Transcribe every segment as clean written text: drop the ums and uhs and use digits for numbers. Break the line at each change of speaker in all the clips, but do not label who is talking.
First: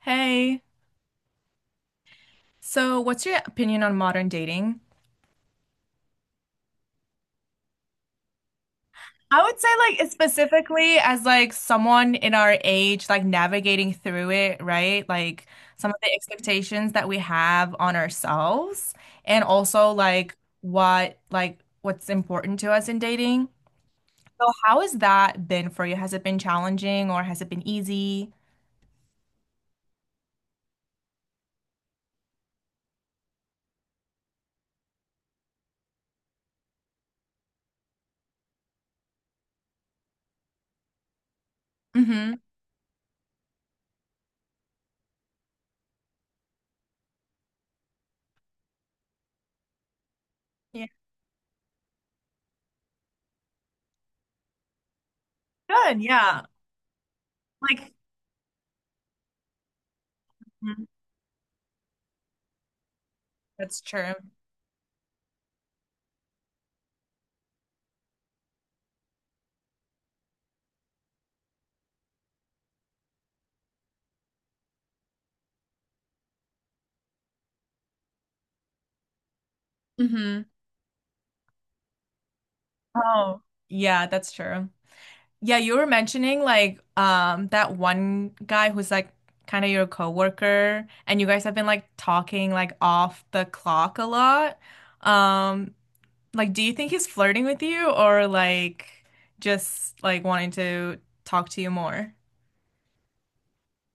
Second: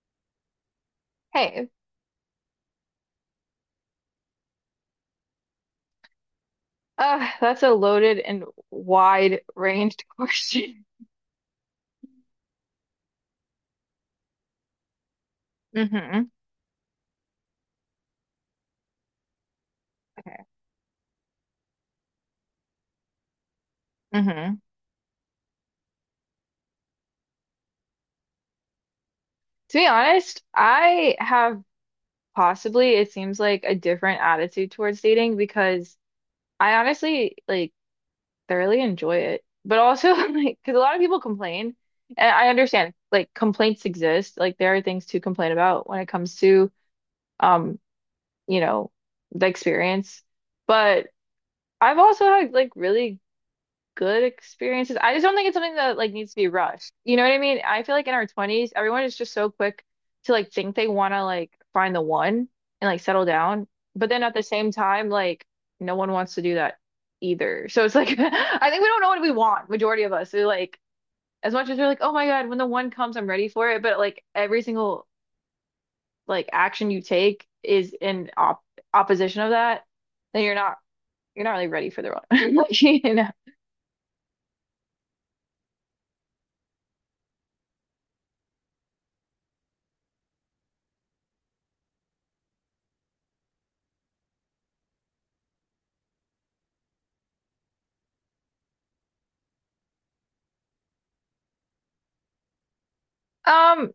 Hey,
Hey.
so what's your opinion on modern dating?
That's a loaded and
I would say
wide-ranged
like
question.
specifically as like someone in our age like navigating through it, right? Like some of the
Hmm.
expectations that we have on ourselves and also like
Okay.
what's important to us in dating. So
Hmm.
how has that been for you? Has it been challenging or has it been easy?
To be honest, I have possibly, it seems like a different attitude towards dating because I honestly like thoroughly enjoy it. But also like because a lot of people complain and
Mm-hmm.
I understand like complaints exist. Like there are things to complain about when it comes to um, you know, the experience.
Yeah.
But I've also had like really good experiences. I just don't think it's something that
Good,
like needs to
yeah.
be rushed. You know what I mean? I
Like
feel like in our 20s, everyone is just so quick to like think
Mhm.
they want to like find the one and like settle down.
That's
But
true.
then at the same time, like no one wants to do that either. So it's like I think we don't know what we want, majority of us. We're like as much as we're like, "Oh my God, when the one comes, I'm ready for it." But like every single like action you take is in op opposition of that,
Mm-hmm.
then you're not really ready for the one. Like, you know.
Oh, yeah, that's true. Yeah, you were mentioning like that one guy who's like kind of your coworker and you guys have been like talking like off the clock a lot. Um like do you think he's flirting with you or like just like wanting to talk to you more?
Um,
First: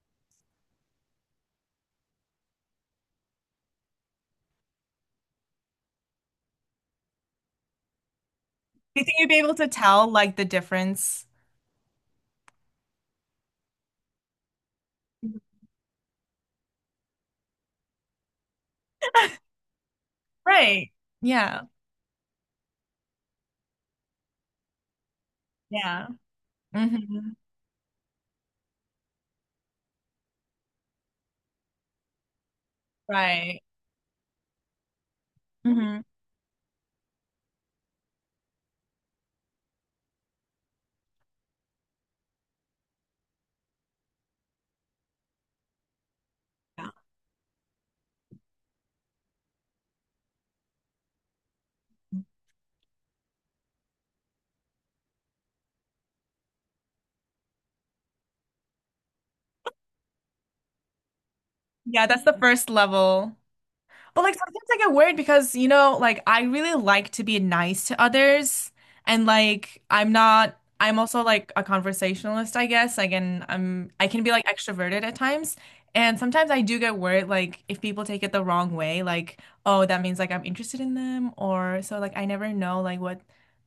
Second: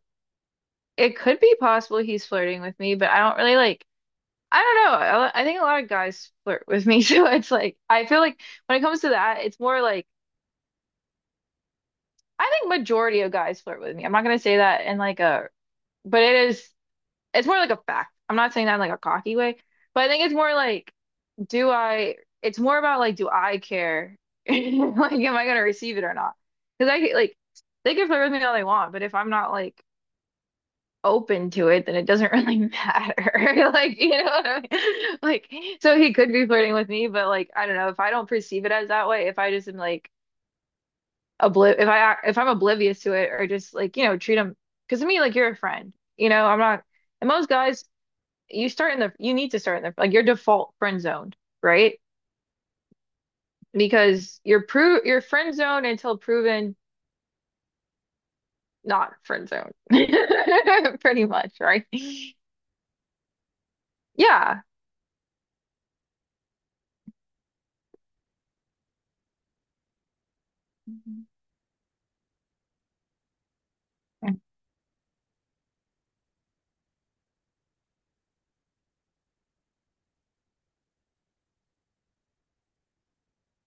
It could be possible he's flirting with me, but I don't really like, I don't know. I think a lot of guys flirt with me, so it's like, I feel like when it
Do
comes
you
to
think you'd be
that,
able
it's
to
more like,
tell like the difference?
I think majority of guys flirt with me. I'm not gonna say that in like a, but it is, it's more like a fact. I'm not saying that in like a cocky way, but I think it's more
Right.
like,
Yeah.
do I, it's more about like, do I care? Like, am I gonna receive it
Yeah.
or not? Because I could,
Hmm.
like, they can flirt with me all they want, but if I'm not like, open to it, then it doesn't really matter.
Right.
Like, you know what I mean? Like,
Hmm.
so he could be flirting with me, but like, I don't know, if I don't perceive it as that way, if I just am like obli if I if I'm oblivious to it or just like, you know, treat him because to me, like you're a friend. You know, I'm not
Yeah.
and most guys, you start in the you need to start in the like your default friend zoned, right? Because you're friend zoned until proven not friend zoned. Pretty much, right?
Yeah, that's the first level. But like
Yeah.
sometimes I get worried because, you know, like I really like to be nice to others and like I'm not I'm also
Mhm.
like a conversationalist, I guess. Like and I can be like extroverted at times. And sometimes I do get worried like if people take it the wrong way, like, oh, that means like I'm interested in them or so like I never know like what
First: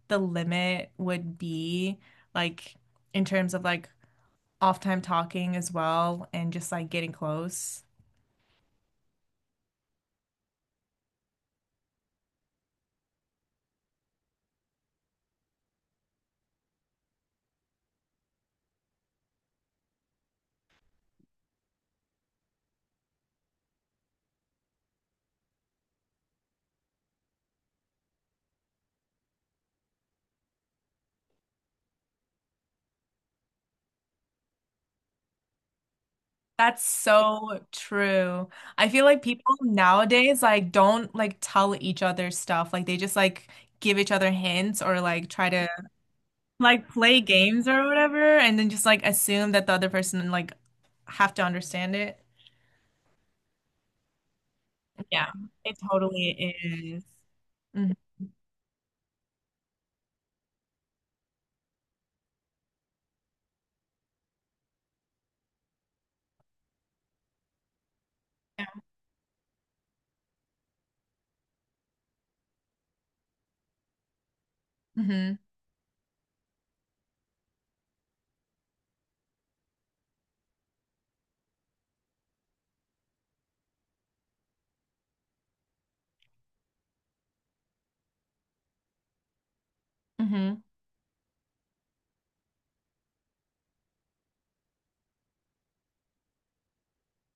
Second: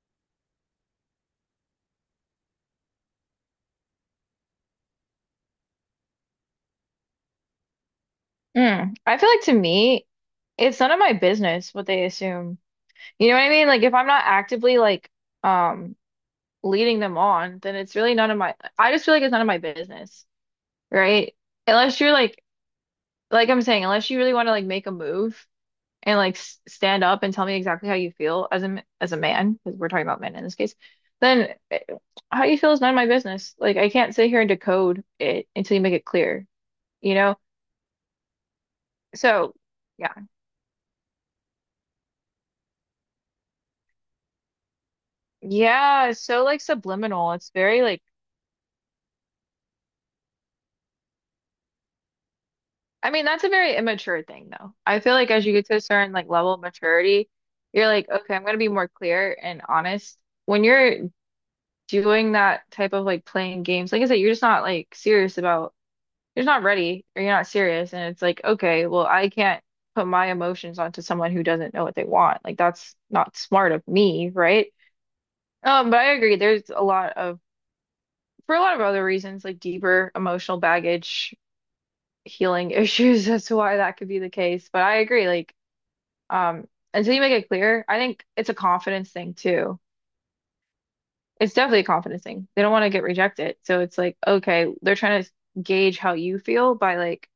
the limit would be like in terms of like off time talking as well and just like getting close.
Mm. I feel like to me, it's none of my business what they assume. You know what I mean? Like if I'm not actively like um leading them on, then it's really none of my I just feel like it's none of my business, right? Unless you're like I'm saying, unless you really want to like make a move and like s stand up and tell me exactly how you feel as a as a man, because we're talking about men in this case, then how you feel is none of my business. Like I can't sit here and decode it until you make it clear,
That's
you know?
so true. I feel like
So
people nowadays like don't like tell each other stuff. Like they just like give each other hints or like try to
yeah, it's so like
like play
subliminal. It's
games
very
or
like
whatever and then just like assume that the other person like have to understand it.
I mean, that's a very immature thing though. I feel
Yeah,
like as you get to
it
a certain
totally
like level of
is.
maturity, you're
Mhm.
like, okay, I'm gonna be more clear and honest. When you're doing that type of like playing games, like I said, you're just not like serious about you're not ready or you're not serious and it's like,
Yeah.
okay, well, I can't put my emotions onto someone who doesn't know what they want. Like that's not smart of me, right?
Mm-hmm.
But I agree, there's a lot of for a lot of other reasons, like deeper emotional baggage healing issues. That's why that could be the case. But I agree, like, um, until you make it clear, I think it's a confidence thing too.
Yeah. Mm-hmm.
It's definitely a confidence thing. They don't want to get rejected. So it's like, okay, they're trying to gauge how you feel by like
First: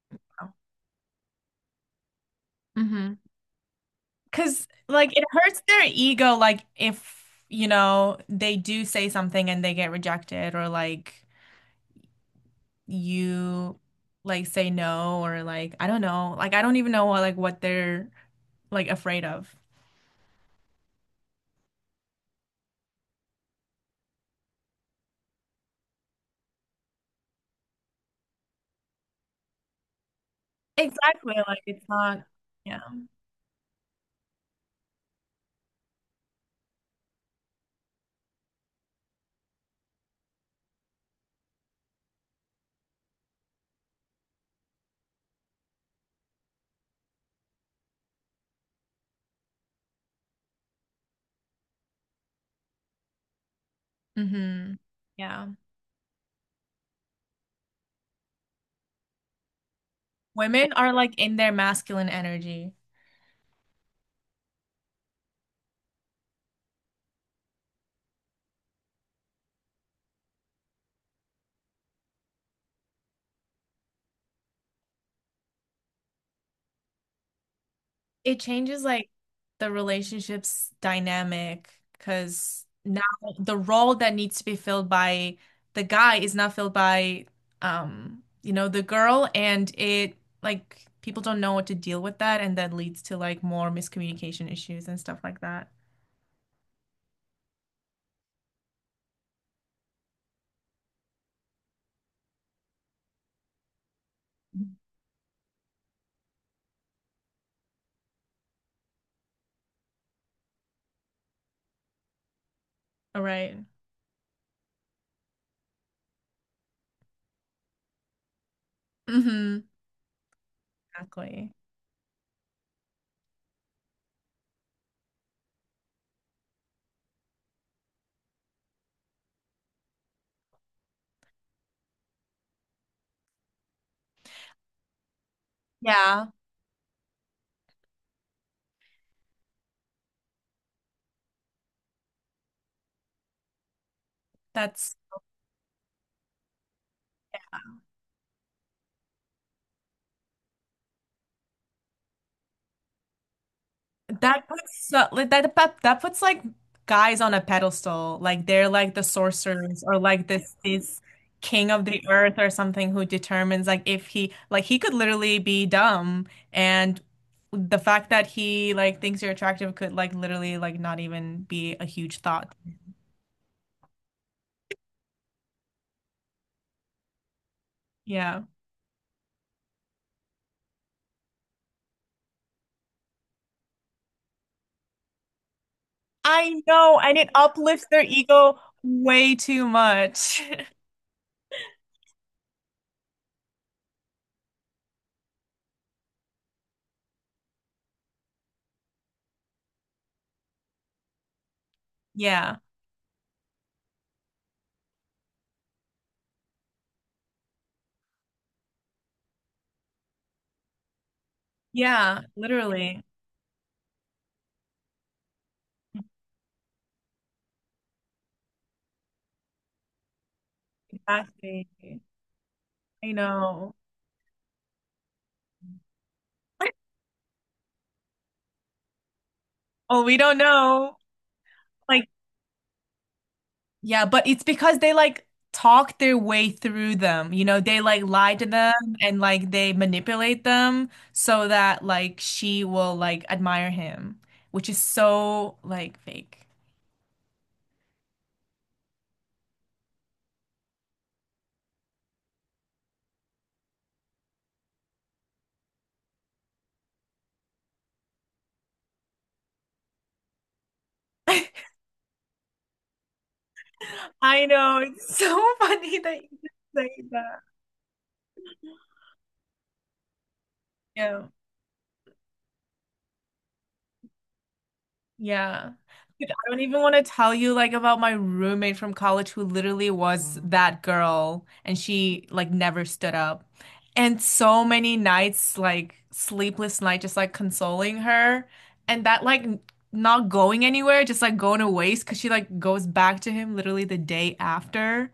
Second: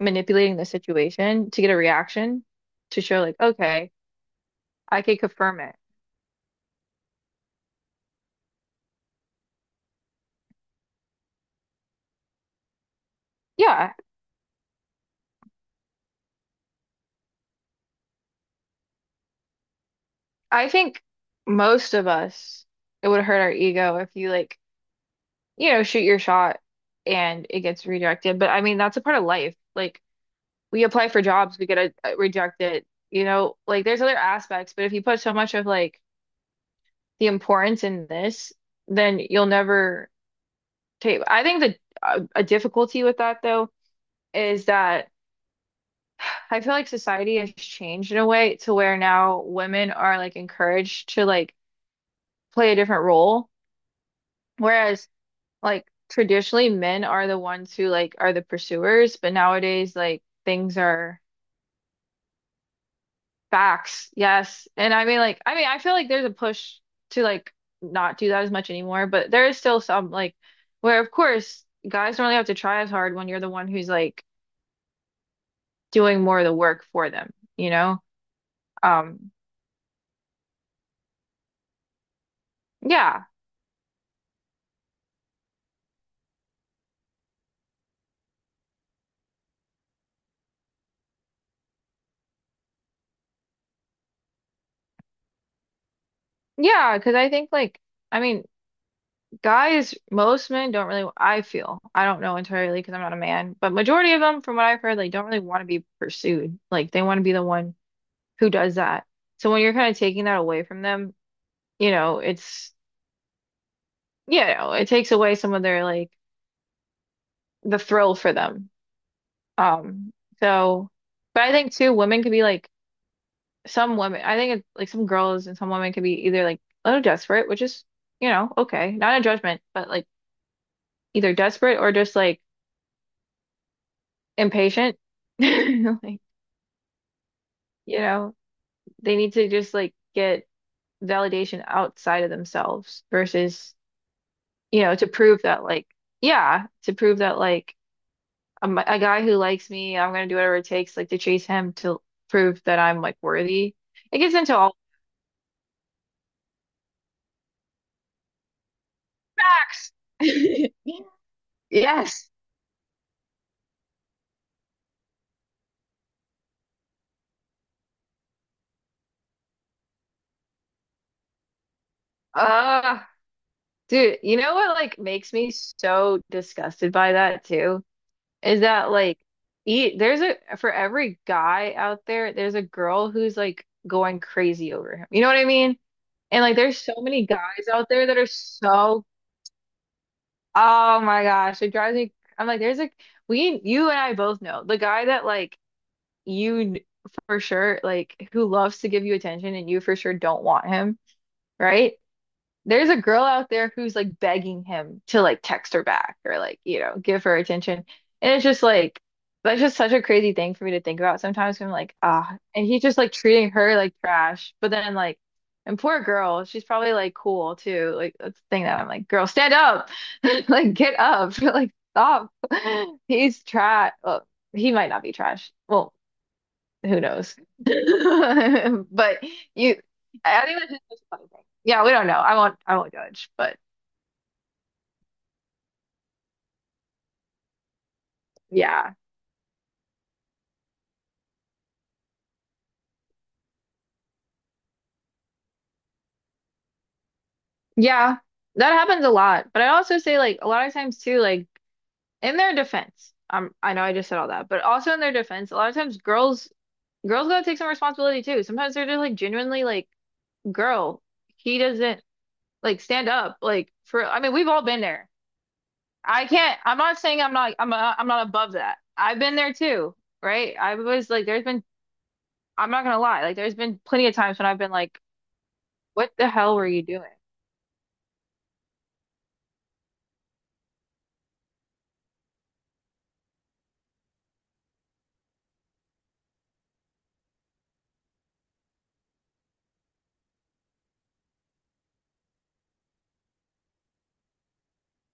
manipulating the situation to get a reaction to
Mm-hmm.
show like, okay,
Because
I
like
can
it
confirm
hurts
it.
their ego like if you know they do say something and they get rejected or like you
Yeah,
like say no or like I don't know. Like I don't even know what like what they're like afraid of.
I think most of us, it would hurt our ego if you like, you know, shoot your shot and it gets rejected. But I mean, that's a part of life. Like we apply for
Exactly.
jobs,
Like
we get
it's not yeah.
rejected. You know, like there's other aspects, but if you put so much of like the importance in this, then you'll never take. I think a difficulty with that though is that I feel like society has changed in a way to where now women are like encouraged to like play a different role,
Mm-hmm.
whereas
Yeah.
like traditionally men are the ones who like are the pursuers, but nowadays like
Women
things
are like
are
in their masculine energy.
facts, yes. And I mean like I mean I feel like there's a push to like not do that as much anymore, but there is still some like where of course guys don't really have to try as hard when you're the one who's like doing more of the work for them, you know?
It changes like
Um
the relationships dynamic because now
yeah.
the role that needs to be filled by the guy is not filled by you know the girl and it like people don't know what to deal with that and that leads to like more miscommunication issues and stuff like that.
Yeah, because I think like I mean guys most men don't really I feel. I don't know entirely because I'm not a man, but majority of them from what I've heard like don't really want to be pursued. Like they want to be the one who does that. So when you're kind of taking that away from them, you know, it's
All right.
you know, it takes away some of their like the thrill for them.
Mm-hmm.
Um, so but I
Exactly.
think too, women could be like some women I think it's like some girls and some women could be either like a little desperate, which is, you know, okay. Not a judgment, but like either desperate or just like impatient. Like,
Yeah,
you know, they need to just like get validation outside of themselves versus, you
that's.
know, to prove that like, yeah, to prove that like a guy who likes me, I'm gonna do whatever it takes, like to chase him to prove that I'm like worthy. It gets
That
into all
puts like that puts like guys on a pedestal, like they're like the sorcerers
facts.
or like this king of the
Yes.
earth or something who determines like if he like he could literally be dumb and the fact that he like thinks you're attractive could like literally like not even be a huge thought.
Uh, dude, you know what like makes me so disgusted by that too?
Yeah.
Is that like e there's a for every guy out there, there's a girl who's like going crazy over him. You know what I mean? And like
I
there's so
know, and
many
it
guys
uplifts
out
their
there that are
ego
so
way too much.
oh my gosh, it drives me I'm like there's like we you and I both know the guy that like you for sure like who loves to give you attention and you for sure don't want him, right?
Yeah.
There's a girl out there who's like begging him to like text her back or like, you know, give her attention. And it's just like that's just such a crazy thing for me to think about sometimes. 'Cause I'm like,
Yeah,
ah, and he's just
literally.
like treating her like trash. But then like and poor girl, she's probably like cool too. Like that's the thing that I'm like, girl, stand up. Like get up.
Exactly.
Like stop.
I
He's
know.
trash. Well, he might not be trash. Well, who knows? But you,
Well, we don't
I think that's
know.
just a funny thing. Yeah, we don't
Like,
know. I won't judge. But
yeah, but it's because they like talk their way through them. You know, they like lie to them
yeah,
and like they manipulate them so that like she will like admire him, which is so like fake.
yeah, that happens a lot. But I also say like a lot of times too, like in their defense, I know I just said all that, but also in their defense, a lot of times girls, girls gotta take some responsibility too. Sometimes they're just like genuinely like, girl, he doesn't like stand up like for. I mean,
I
we've all
know.
been there.
It's so funny that
I
you just
can't. I'm
say
not saying I'm
that.
not. I'm. I I'm not above that. I've been there too right? I was like,
Yeah.
there's been I'm not gonna lie. Like, there's been plenty of times when I've been like,
Yeah.
"What the
Dude, I
hell
don't
were
even
you
want to
doing?"
tell you like about my roommate from college who literally was that girl and she like never stood up. And so many nights, like sleepless night, just like consoling her and that like not going anywhere, just like going to waste because she like goes back to him literally the day after.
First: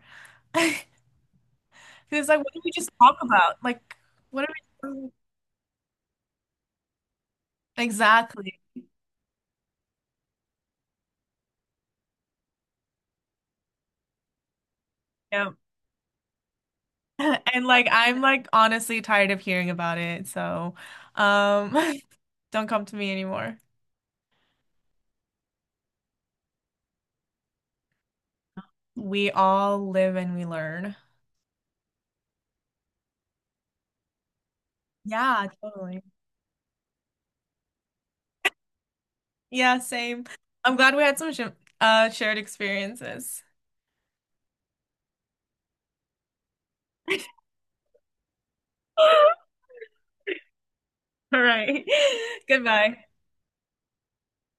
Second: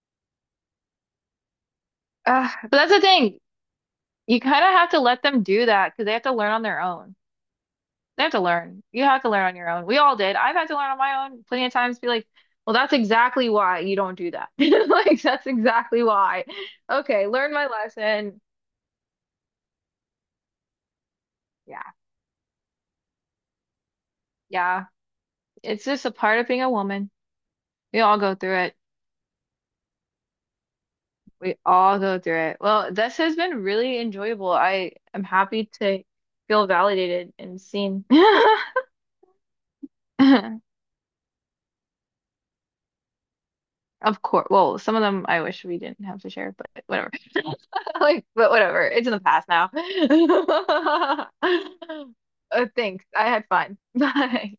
He was like,
Ugh.
what did we
But
just
that's the
talk
thing.
about? Like,
You
what
kind of have
are
to
we.
let them do that because they have to learn on their own. They have to
Exactly.
learn. You have to learn on your own. We all did. I've had to learn on my own plenty of times. Be like, "Well, that's exactly why you don't do that." Like, that's
Yeah.
exactly why. Okay, learn
And
my
like I'm
lesson.
like honestly tired of hearing about it. So um
Yeah,
don't come to me anymore.
yeah. It's just a part of being a woman. We all go through it.
We all live and we learn.
We all go through it. Well, this has been really enjoyable. I am
Yeah,
happy
totally.
to feel validated and seen.
Yeah, same. I'm glad we had some sh shared experiences.
Of course. Well, some of them I wish we didn't have to share, but whatever. Like, but whatever. It's in the past now.
All right.
Thanks.
Goodbye.
I had fun. Bye.